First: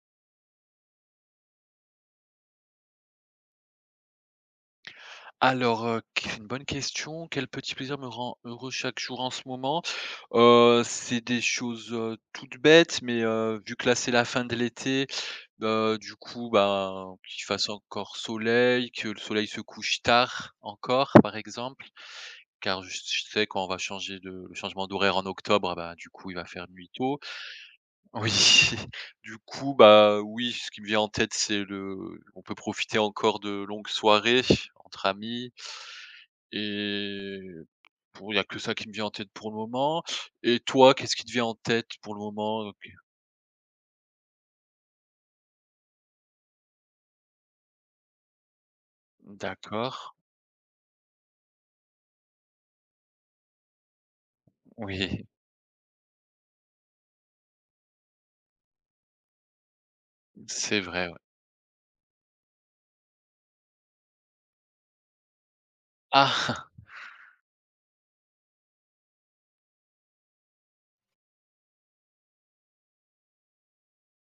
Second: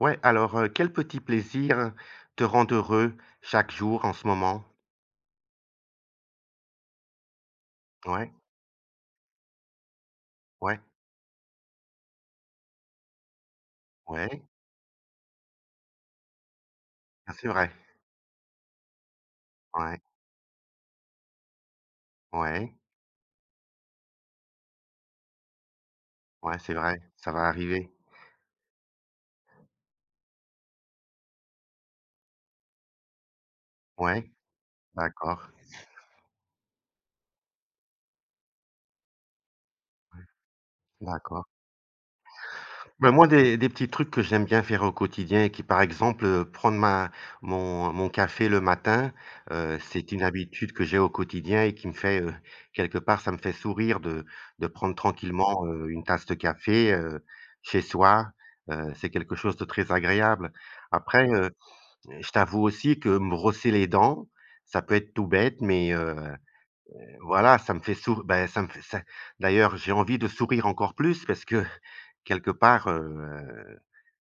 Ouais, alors, quels petits plaisirs te rend heureux chaque jour en ce moment? Alors, q c'est une bonne question. Quel petit plaisir me Ouais, rend heureux chaque jour en ce moment? ouais, C'est des choses, toutes bêtes, mais vu que là, c'est la ouais, fin de l'été, du coup, ben, ça qu'il c'est fasse vrai. encore soleil, que le soleil se Ouais, couche tard encore, par exemple. ouais, Car je sais quand on va changer de le changement d'horaire en octobre, bah, du coup, il va ouais, faire c'est nuit vrai, tôt. ça va arriver. Oui, du coup, bah, oui, ce qui me vient en tête, c'est le on peut profiter encore de longues Ouais, soirées entre d'accord, amis. Et bon, il y a que ça qui me vient en tête pour le moment. Et toi, qu'est-ce qui te vient d'accord. en tête pour le moment? OK. Bah, moi, des petits trucs que j'aime bien faire au quotidien et qui, par exemple, prendre ma mon mon café le matin, D'accord. c'est une habitude que j'ai au quotidien et qui me fait, quelque part, ça me fait sourire de prendre Oui, tranquillement, une tasse de café, chez soi, c'est quelque chose de très agréable. c'est vrai, ouais. Après, je t'avoue aussi que me brosser les dents, ça peut être tout bête, mais Ah! voilà, ça me fait sour bah, ça me fait ça, d'ailleurs, j'ai envie de sourire encore plus parce que quelque part,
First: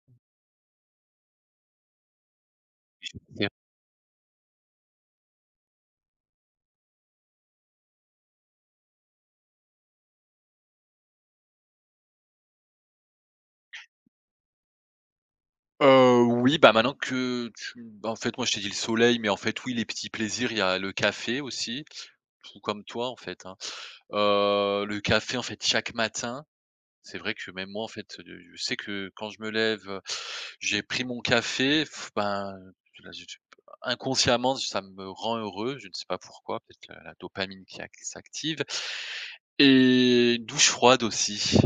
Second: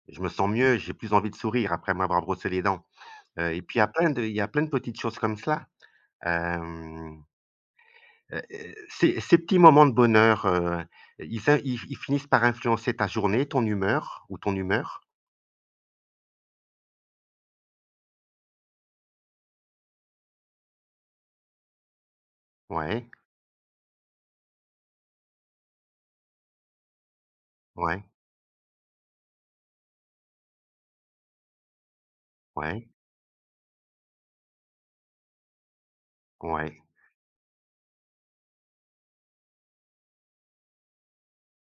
je me sens mieux, j'ai plus envie de sourire après m'avoir brossé les dents, C'est et puis il y a plein de petites choses comme cela. Hem, ces petits moments de bonheur, ils in ils ils finissent par influencer ta journée, ton humeur ou ton humeur. Oui, bah, maintenant que tu bah, en fait, moi, je t'ai dit le soleil, mais en fait, oui, les petits plaisirs, il y a le café aussi, tout comme toi, Ouais, en fait, hein. Le café, en fait, chaque matin. C'est vrai que même moi, en ouais, fait, je sais que quand je me lève, j'ai pris mon café, ben, ouais, là, je inconsciemment, ça me rend heureux, je ne sais pas pourquoi, ouais. peut-être la dopamine qui ac s'active et une douche froide aussi,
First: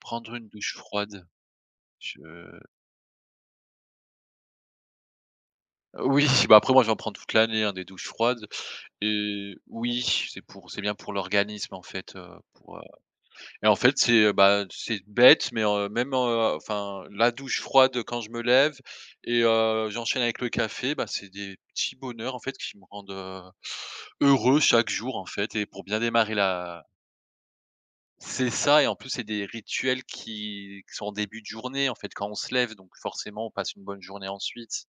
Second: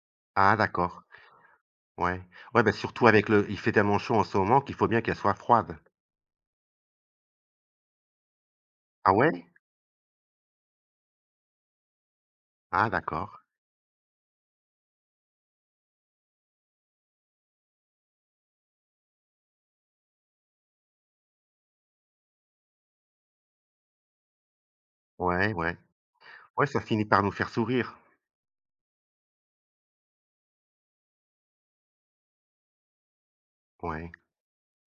prendre une Ah, douche d'accord. froide. Je Ouais. Ouais, bah, surtout avec le il fait tellement chaud en ce moment qu'il faut bien qu'elle soit froide. Oui, bah, après moi, j'en prends toute l'année, hein, des douches froides Ah, ouais? et oui, c'est bien pour l'organisme, en fait, pour, Ah, d'accord. et en fait, bah, c'est bête, mais même, enfin, la douche froide quand je me lève et j'enchaîne avec le café, bah, c'est des petits bonheurs, en fait, qui me rendent, heureux chaque jour, en Ouais, fait et ouais. pour bien démarrer Ouais, ça la finit par nous faire sourire. C'est ça et en plus, c'est des rituels qui sont en début de journée, en fait, quand on se lève, donc forcément, on passe une bonne Ouais, journée ensuite,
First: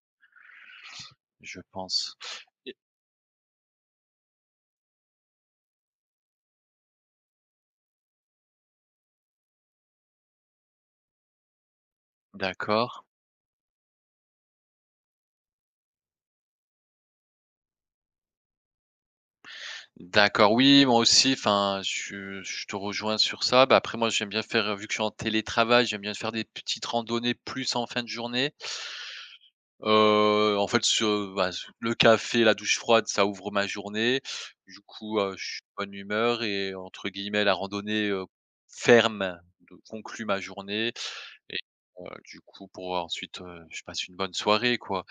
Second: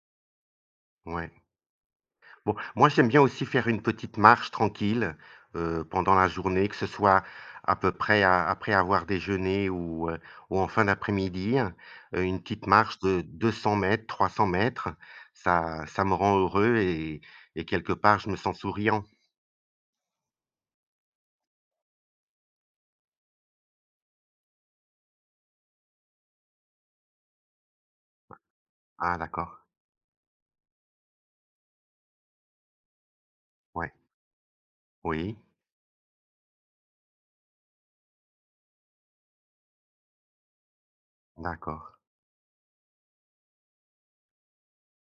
ouais. je pense. Bon, Et moi, j'aime bien aussi faire une petite marche tranquille, pendant la journée, que ce soit à peu près a après avoir déjeuné ou, ou en fin d'après-midi, une petite d'accord. marche de 200 m, 300 mètres. Ça me rend heureux et quelque part je me sens souriant. D'accord, oui, moi aussi, enfin, je te rejoins sur ça. Bah, après moi, j'aime bien faire, vu que je suis en télétravail, j'aime bien faire des petites randonnées plus en fin de journée. Ah, d'accord. En fait, ce bah, ce le café, la douche froide, ça ouvre ma Ouais. journée. Du coup, Oui, je suis de bonne humeur et entre guillemets, «la randonnée, ferme» de conclut ma journée et d'accord. Du coup pour ensuite, je passe une bonne soirée, quoi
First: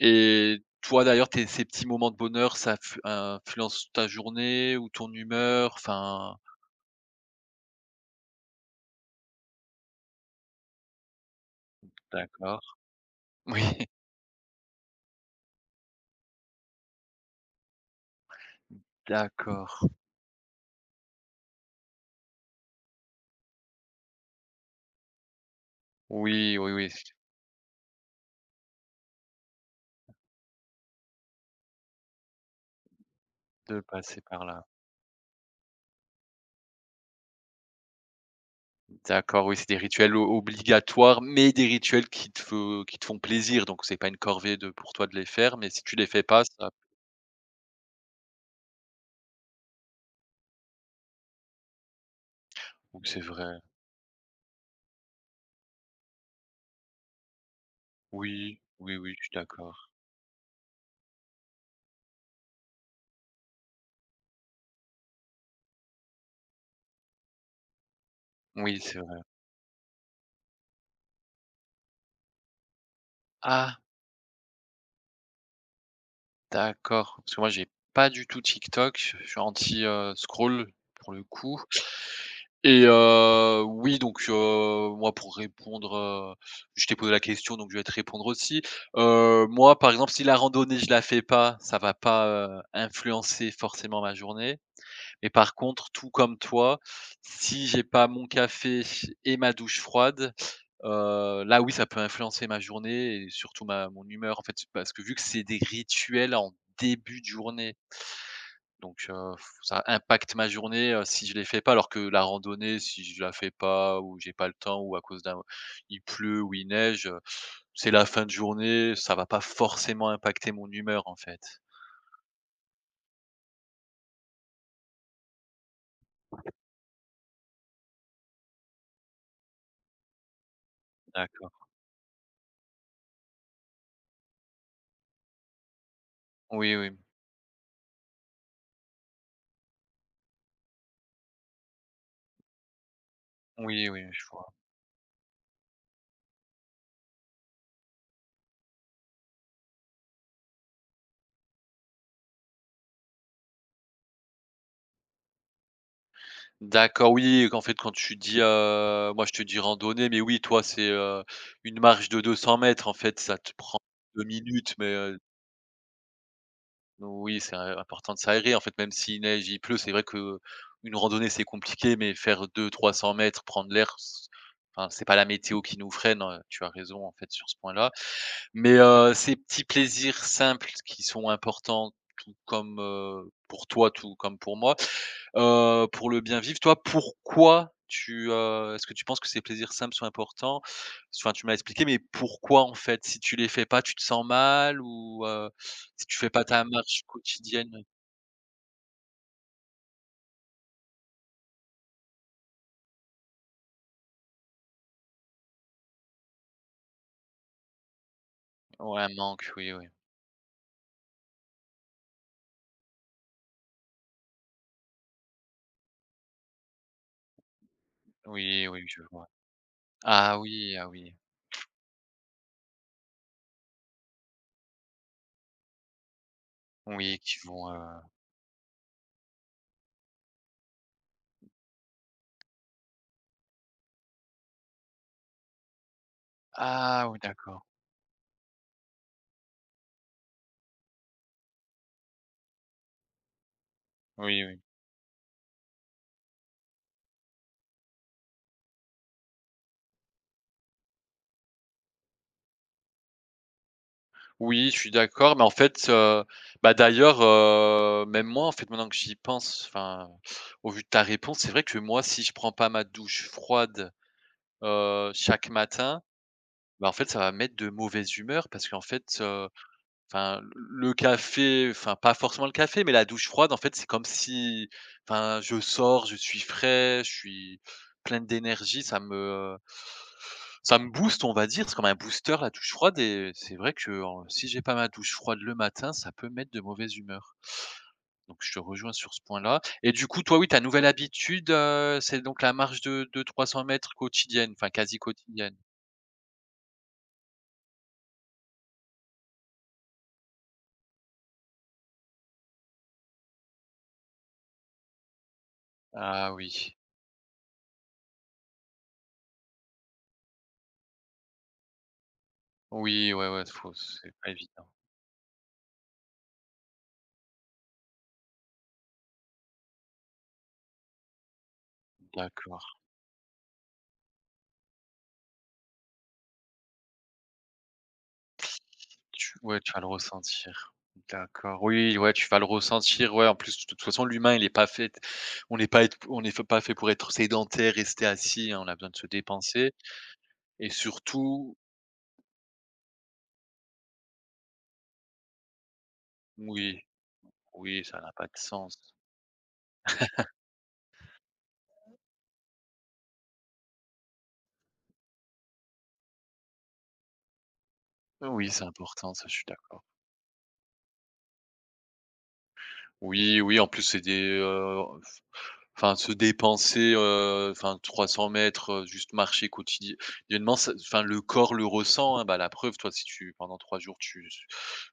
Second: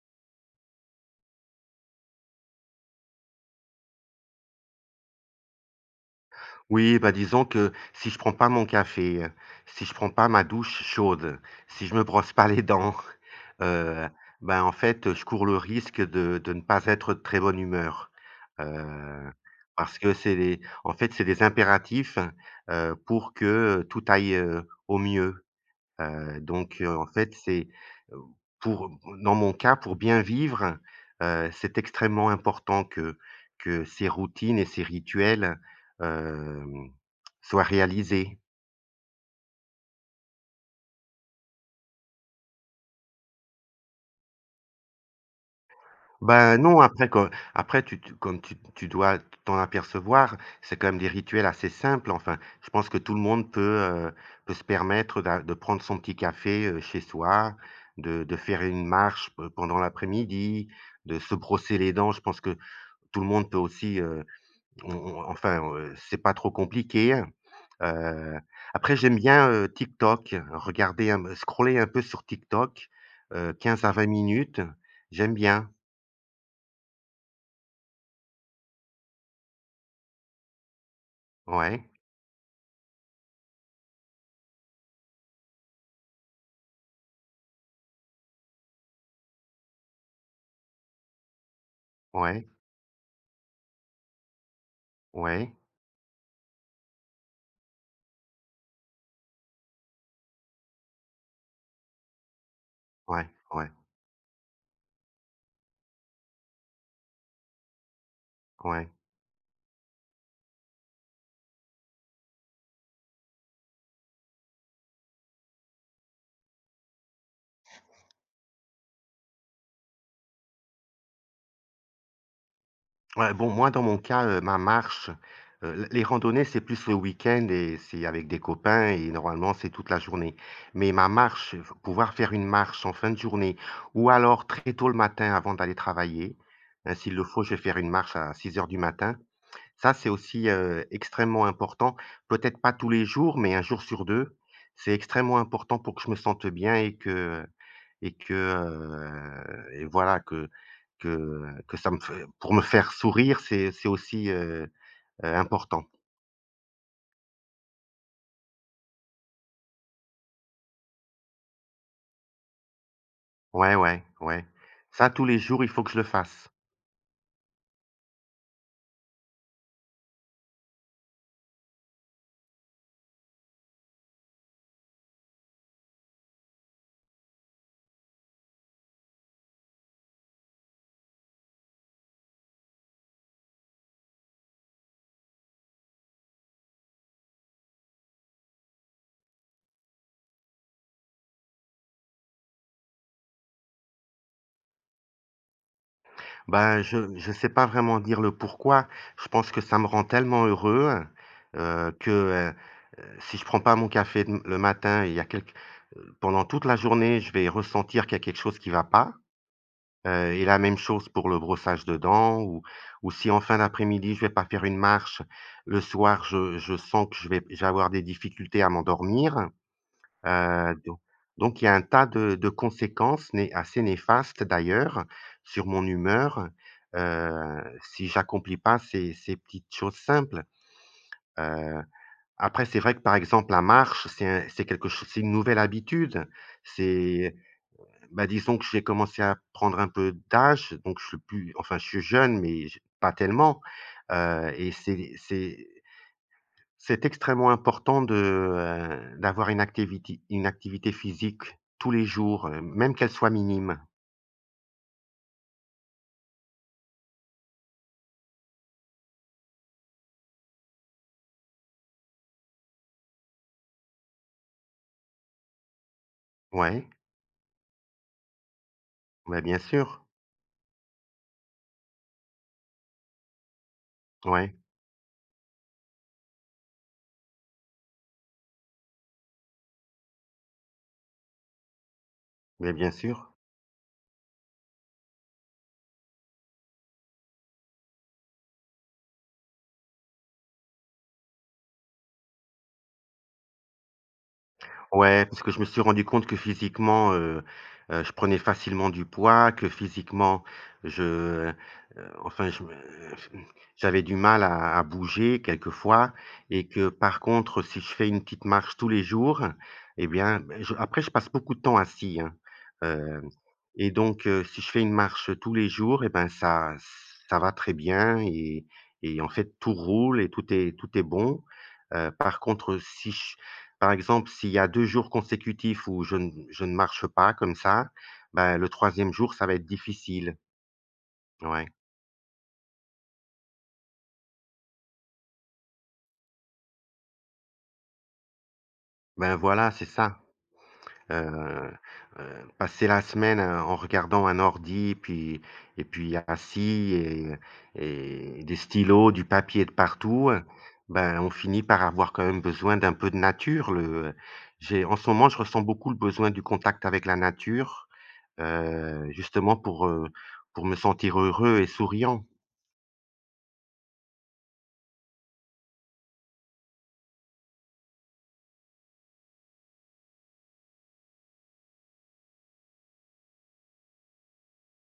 et toi d'ailleurs, tes ces petits moments de bonheur, ça f influence ta journée ou ton humeur? Enfin Oui, bah, disons que si je prends pas mon café, si je prends pas ma douche chaude, si je me brosse pas les d'accord. dents, Oui. heu, ben, en fait, je cours le risque de ne pas être de très bonne humeur. Heu, D'accord. Parce que c'est des en fait, c'est des impératifs, hein, pour que tout aille, au mieux. Heu, Oui, oui, donc oui, en fait, c'est, heu, pour dans mon cas, pour bien vivre, c'est extrêmement important que de ces passer par routines et là. ces rituels, hem, soient réalisés. D'accord, oui, c'est des rituels o obligatoires, mais des rituels qui te font plaisir, donc c'est pas une corvée de pour toi de les faire, mais si tu les fais pas, Ben ça non, après quand après tu comme tu dois t'en apercevoir, c'est quand même des rituels assez simples, enfin, je pense que oui, tout le c'est vrai. monde peut, se permettre d'a de prendre son petit café, chez soi, de Oui, faire une oui, oui, je marche suis pe pendant d'accord. l'après-midi, de se brosser les dents. Je pense que tout le monde peut aussi, on enfin, c'est pas trop compliqué, hein. Heu, Oui, après c'est j'aime vrai. bien, TikTok, regarder un scroller un peu sur TikTok, Ah, 15 à 20 minutes, j'aime bien. d'accord, parce que moi, j'ai pas du tout TikTok, je suis anti, scroll pour le coup Ouais, et oui, donc moi, pour répondre, je t'ai posé la question, donc je vais te répondre aussi. Moi, par exemple, si la randonnée, je la fais pas, ça va pas, ouais, influencer forcément ma journée. Mais par ouais, contre, tout comme toi, si j'ai pas mon café et ma douche froide, là, oui, ça peut influencer ma journée ouais, et surtout ouais, ma mon humeur, en fait, parce que vu que c'est des rituels en début de journée, ouais. donc ça impacte ma journée, si je les fais pas. Alors que la randonnée, si je la fais pas ou j'ai pas le temps ou à cause d'un il pleut ou il neige, c'est la fin de journée, ça va pas forcément impacter mon humeur, en fait. Ouais, bon, moi, dans mon cas, ma marche, l les randonnées, c'est plus le week-end et c'est avec des copains et normalement, c'est toute la journée. Mais ma D'accord. marche, f pouvoir faire une marche en fin de journée ou alors très tôt le matin avant d'aller travailler, Oui, hein, oui. s'il le faut, je vais faire une marche à 6 heures du matin. Ça, c'est aussi, extrêmement important. Peut-être pas tous les jours, mais un jour Oui, sur oui, je deux, vois. c'est extrêmement important pour que je me sente bien et que et voilà que que ça me fait pour me faire sourire, c'est aussi, important. D'accord, oui, en fait, quand tu dis, moi, je te dis randonnée, mais oui, toi, c'est, une marche de 200 mètres. En fait, ça te Ouais, prend ouais, 2 ouais. minutes, mais, Ça, tous les jours, il faut que je le fasse. oui, c'est im important de s'aérer, en fait, même s'il neige, il pleut, c'est vrai que une randonnée, c'est compliqué, mais faire deux, trois cents mètres, prendre l'air, c enfin, c'est pas la météo qui nous freine, tu as raison, en fait, sur ce point-là. Mais, ces petits plaisirs simples qui sont importants, tout comme, pour toi, tout comme pour moi, pour le bien vivre, toi, pourquoi tu, est-ce que tu penses que ces plaisirs simples sont importants? Enfin, tu m'as expliqué, mais pourquoi, en fait? Si tu les fais pas, tu te sens mal ou, si tu fais pas ta Ben, marche je sais pas quotidienne? vraiment dire le pourquoi. Je pense que ça me rend tellement heureux, heu, que, heu si je prends pas mon café le matin, il y a quelque pendant toute la journée, je vais ressentir qu'il y a quelque chose qui va Ouais, un pas. manque, oui, oui. Et la même chose pour le brossage de dents ou si en fin d'après-midi, je vais pas faire une marche, le soir, je sens que je vais avoir des difficultés à Oui, oui, je vois. m'endormir, Ah heu, oui, ah don oui. donc il y a un tas de conséquences né assez néfastes d'ailleurs sur mon humeur, Oui, qui vont, si j'accomplis pas ces petites choses simples. Heu, après c'est vrai que, par exemple, la marche, c'est un c'est quelque chose c'est une nouvelle habitude. ah oui, C'est d'accord. Bah, disons que j'ai commencé à prendre un peu d'âge, donc je suis plus enfin, je suis jeune, mais j pas tellement, Oui, oui. et c'est extrêmement important d'avoir une activité physique tous les jours, même qu'elle soit minime. Oui, je suis d'accord, mais en fait, bah, d'ailleurs, même moi, en fait, maintenant que j'y pense, enfin, au vu de ta réponse, c'est vrai que moi, si je prends pas ma douche froide, chaque matin, Ouais, bah, en fait, ça va me mettre de mauvaise humeur parce qu'en fait, bah, bien sûr. enfin, le café, enfin, pas forcément le café, mais la douche froide, en fait, c'est comme Ouais, si enfin, je sors, je suis frais, je suis plein d'énergie, ça me booste, on va dire. C'est comme un booster, la mais douche bien froide sûr. et c'est vrai que, en si j'ai pas ma douche froide le matin, ça peut me mettre de mauvaise humeur. Donc je te rejoins sur ce point-là et du coup, toi, oui, ta nouvelle habitude, c'est donc la marche de 300 mètres quotidienne, enfin, quasi Ouais, parce que quotidienne? je me suis rendu compte que physiquement, je prenais facilement du poids, que physiquement, je, heu, enfin, je me j'avais du mal à bouger quelquefois Ah et oui. que par contre, si je fais une petite marche tous les jours et bien, beh, je après je passe beaucoup de temps assis, hein, Oui, heu ouais, ouais, faut et c'est donc, pas si évident. je fais une marche tous les jours et ben, ça va très bien et en fait, tout roule et tout est bon. Par D'accord. contre, si je par exemple, s'il y a 2 jours consécutifs où je ne marche pas comme ça, ben, le troisième jour, Tu ça va Ouais, être tu vas le difficile. ressentir. D'accord. Ouais. Oui, ouais, tu vas le ressentir. Ouais, en plus, de toute façon, l'humain, il est pas fait on n'est f pas fait pour être sédentaire, rester assis, hein, on a besoin de se Ben, voilà, dépenser c'est ça. et surtout Heu heu, Passer la semaine, en regardant un ordi, puis et puis oui, assis et oui, ça n'a pas de des sens. stylos, du papier de partout, ben, on finit par avoir quand même besoin d'un peu de nature. Le j'ai En ce moment, je ressens beaucoup le besoin du contact avec la nature, Oui, c'est important, ça, je suis justement d'accord. pour, me sentir heureux et souriant. Oui, oui, en plus, c'est des, euh, enfin, se dépenser, enfin 300 m, juste marcher quotidiennement, ça enfin le corps le ressent, hein. Bah, la preuve, toi, si tu pendant 3 jours, tu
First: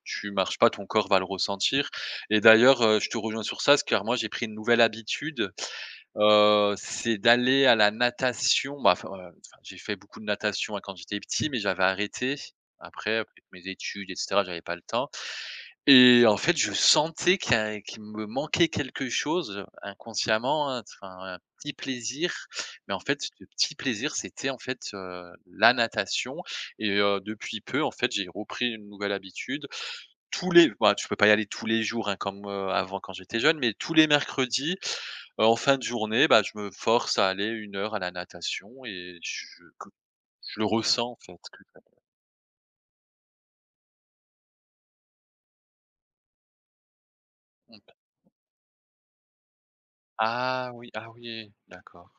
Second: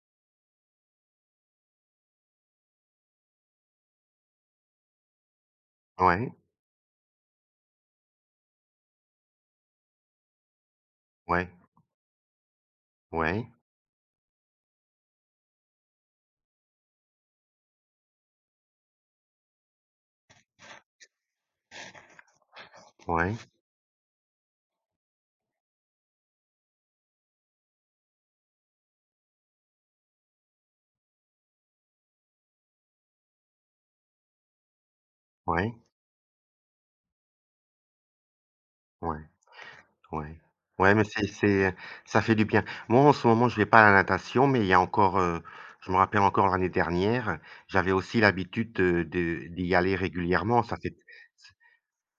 tu marches pas, ton corps va le ressentir et d'ailleurs, je te rejoins sur ça, s car moi, j'ai pris une nouvelle habitude, Ouais, c'est d'aller à la natation. Bah, enfin, enfin, j'ai fait beaucoup de natation, hein, quand j'étais ouais, petit, mais j'avais arrêté. Après, avec ouais, mes études et cetera, j'avais pas le temps et en fait, je sentais qu'il y a qu'il me manquait quelque chose inconsciemment, hein, enfin, un petit plaisir. Mais en fait, ouais, ce petit plaisir, c'était en fait, la natation et depuis peu, en fait, j'ai repris une nouvelle habitude. Tous les bah, je peux pas y aller tous les jours, hein, comme, avant quand j'étais jeune, mais tous les mercredis, en ouais, fin de journée, bah, je me force à aller une heure à la natation ouais, et je que ouais. je le Ouais, mais ressens en fait c'est que ça fait du bien. Moi, en ce moment, je vais pas à la natation, mais il y a encore, je me rappelle encore l'année dernière, j'avais aussi l'habitude de d'y aller régulièrement. ah Ça oui, fait ah oui, d'accord.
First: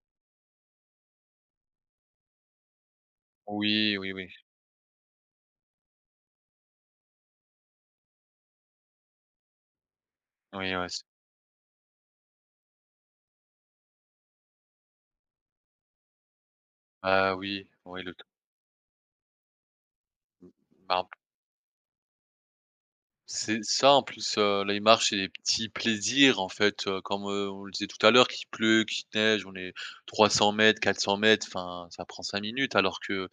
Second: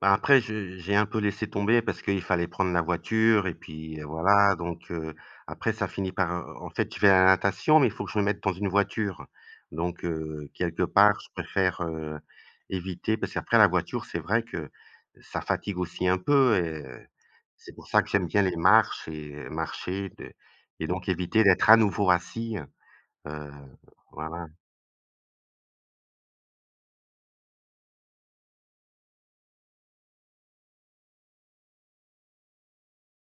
Bah, après je j'ai un peu laissé tomber parce qu'il fallait prendre la voiture et Oui, puis, oui, oui. voilà, donc, après en fait, je vais à la natation, mais il faut que je me mette dans une voiture, donc, Oui, quelque ouais, part, je préfère, éviter parce qu'après la voiture, c'est vrai que ça fatigue aussi un peu, ah oui, c'est pour ça oui que j'aime bien les marches et marcher de mmh, et bah, donc éviter d'être à nouveau assis, heu, c'est ça en plus, voilà, la marche c'est des petits plaisirs en fait, comme, on le disait tout à l'heure, qu'il pleut, qu'il neige, on est trois cents mètres, 400 mètres. Enfin ça prend 5 minutes alors que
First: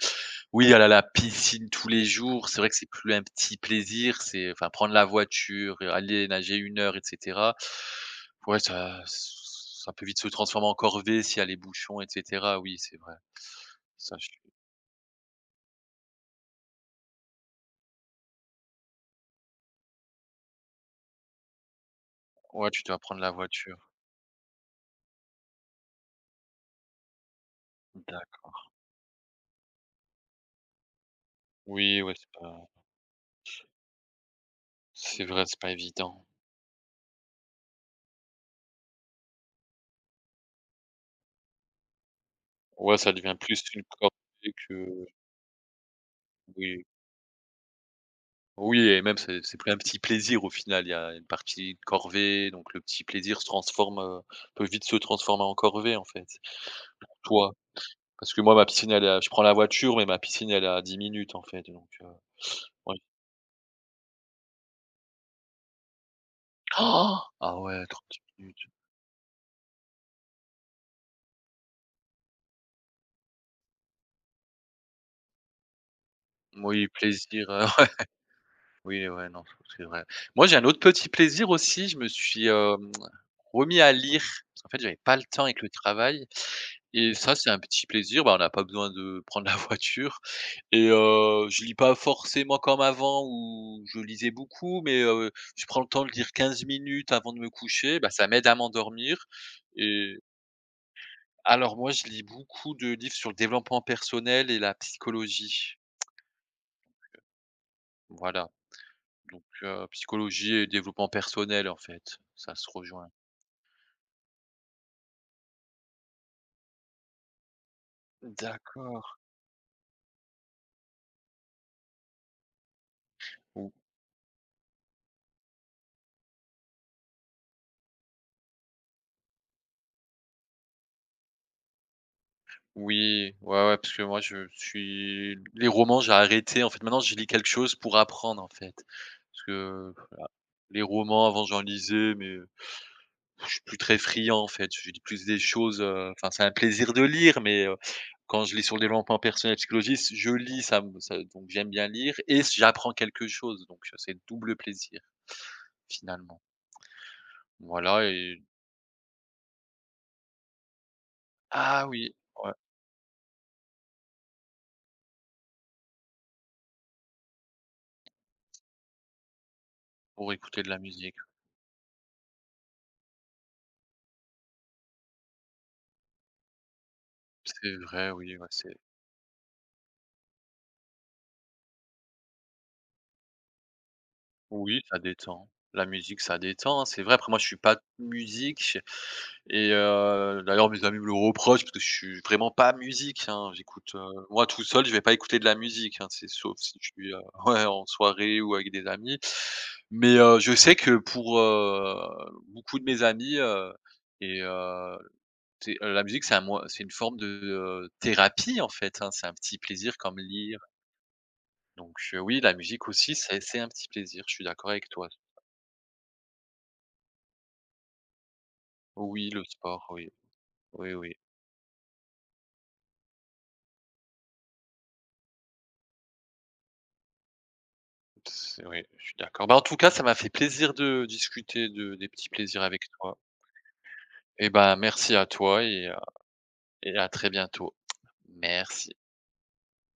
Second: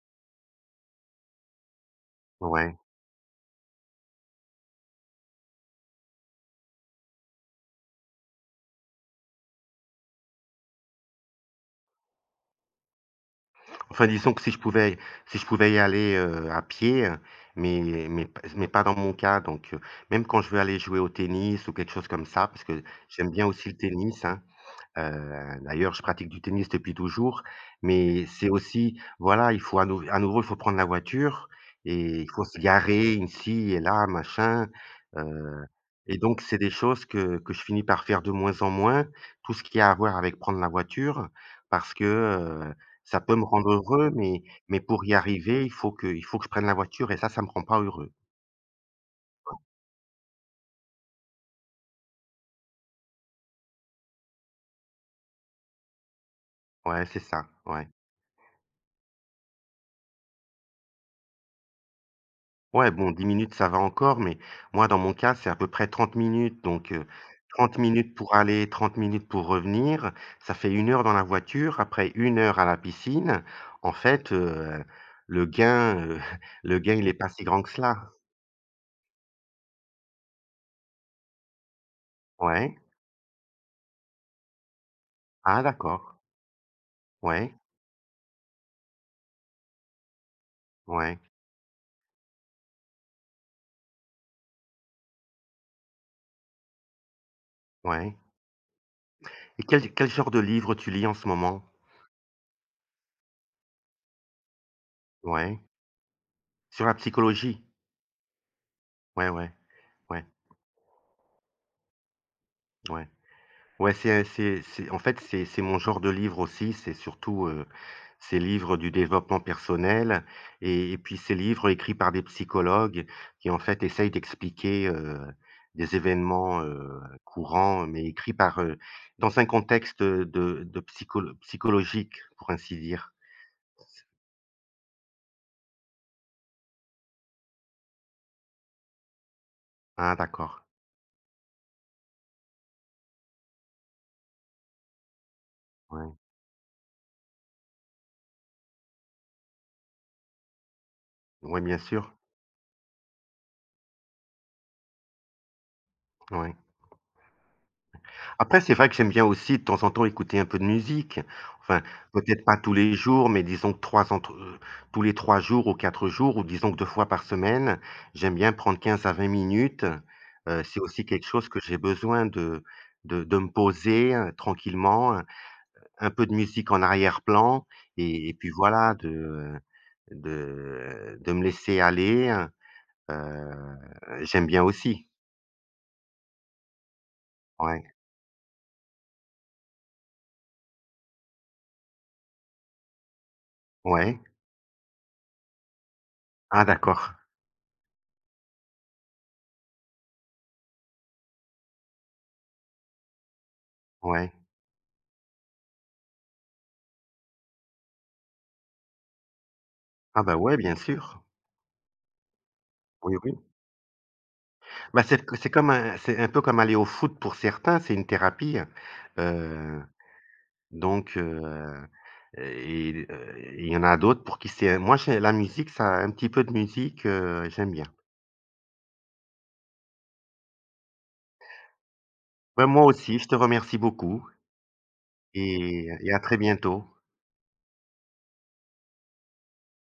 oui, aller à la piscine tous les jours, c'est vrai ouais. que c'est plus un petit plaisir, c'est enfin prendre la voiture, et aller nager une heure et cetera. Ouais ça peut vite se transformer en corvée s'il y a les bouchons et cetera. Oui, c'est vrai. Enfin, Ça je disons que si je pouvais y aller, à pied, mais mais pas dans mon cas, donc, même quand je veux aller jouer au tennis ou quelque chose comme ça, parce Ouais que tu dois prendre j'aime la bien aussi le voiture. tennis, hein. D'ailleurs, je pratique du tennis depuis toujours, mais c'est D'accord. aussi voilà, il faut à nouveau, il faut prendre la voiture Oui, ouais, et il faut se garer ici et là, machin, c'est vrai, c'est pas et évident. donc, c'est des choses que je finis par faire de moins en moins. Tout ce qui a à voir avec prendre la voiture, parce que, Ouais, ça ça peut devient me plus rendre une heureux, corvée mais pour que y arriver, il faut que je prenne la oui. voiture et ça me rend pas heureux. Oui et même c'est plus un petit plaisir au final, il y a une partie de corvée, donc le petit plaisir se transforme, peut vite se transformer en corvée, en fait. Ouais, c'est ça, Toi? ouais. Parce que moi, ma piscine, elle est à je prends la voiture, mais ma piscine, elle est à 10 minutes, en fait, donc Ouais, oui. bon, 10 minutes, ça va encore, mais moi, dans mon cas, c'est à peu près 30 minutes, donc, Ah, 30 ouais, minutes trente pour minutes. aller, 30 minutes pour revenir. Ça fait une heure dans la voiture, après une heure à la piscine. En fait, le gain, le Oui, gain, il est pas si plaisir, grand que cela. oui, ouais, non, je trouve que c'est vrai. Moi, j'ai un autre petit plaisir aussi, je me suis, Ouais. Remis à lire, parce qu'en fait, j'avais pas le temps Ah, avec le d'accord. travail et ça, c'est Ouais, un petit plaisir, bah, on n'a pas besoin de prendre la voiture et ouais, je lis pas forcément comme avant où je lisais beaucoup, mais je prends le temps de lire 15 minutes avant de me coucher, bah, ouais. ça m'aide à m'endormir Et quel et genre de livre tu lis en ce moment? alors moi, je lis beaucoup de livres sur le développement personnel et la Ouais. psychologie. Sur la psychologie? Voilà. Ouais, Donc ouais, ouais, psychologie et développement personnel, en fait, ça se ouais. rejoint. Ouais, c'est en fait, c'est mon genre de livre aussi, c'est surtout, ces livres du D'accord. développement personnel et puis ces livres écrits par des psychologues qui, en Ou fait, essayent d'expliquer, des événements, courants, mais écrits dans un contexte de psychologique, pour ainsi dire. Oui, ouais, ouais, parce que moi je suis les romans, j'ai arrêté, en fait, maintenant je lis quelque chose pour apprendre, en fait. Parce que Ah, d'accord. les romans, avant j'en lisais, mais je suis plus très friand, en fait. Je lis plus des choses, Ouais. enfin, c'est un plaisir de lire, mais quand je lis sur le développement personnel, et psychologie, s je lis, ça donc Ouais, j'aime bien bien lire sûr, et j'apprends quelque chose, donc c'est double plaisir, finalement. ouais. Voilà et Après, c'est vrai que j'aime bien aussi de temps en temps écouter un peu de musique. Enfin, ah oui, peut-être ouais. pas tous les jours, mais disons que 3 entre tous les 3 jours ou 4 jours ou disons que 2 fois par semaine, j'aime bien prendre 15 à 20 minutes. Pour Heu, écouter de la c'est aussi musique. quelque chose que j'ai besoin de me poser, tranquillement, un peu de musique en arrière-plan C'est vrai, et oui, ouais, puis c'est voilà de me laisser aller, heu, j'aime bien oui, ça aussi. détend. La musique, ça détend, c'est vrai. Après moi, je suis pas Ouais, musique et d'ailleurs mes amis me le reprochent parce que je suis vraiment pas musique, hein. J'écoute, ouais. moi tout seul, je vais pas écouter de la musique, hein, c'est sauf Ah, si je d'accord, suis, ouais, en soirée ou avec des amis. Mais je sais que pour, beaucoup de mes amis, ouais. et tu sais, la musique, c'est un moy c'est une forme de, thérapie en fait, hein. C'est un petit plaisir comme Ah bah, ouais, lire. bien sûr. Donc oui, la musique aussi, Oui, oui. C'est un petit plaisir, je suis d'accord avec Bah, toi. C'est un peu comme aller au foot pour certains, c'est une thérapie, Oui, le heu, sport, oui. Oui, oui. donc, il y en a d'autres pour qui c'est moi, j'ai la musique, ça un petit peu de musique, j'aime bien. C'est Oui, je suis d'accord. Bah, en tout cas, ça m'a fait plaisir de discuter de des petits plaisirs Bah, moi avec toi. aussi, je te remercie beaucoup Et ben, merci à toi et à très bientôt. et à très bientôt. Merci.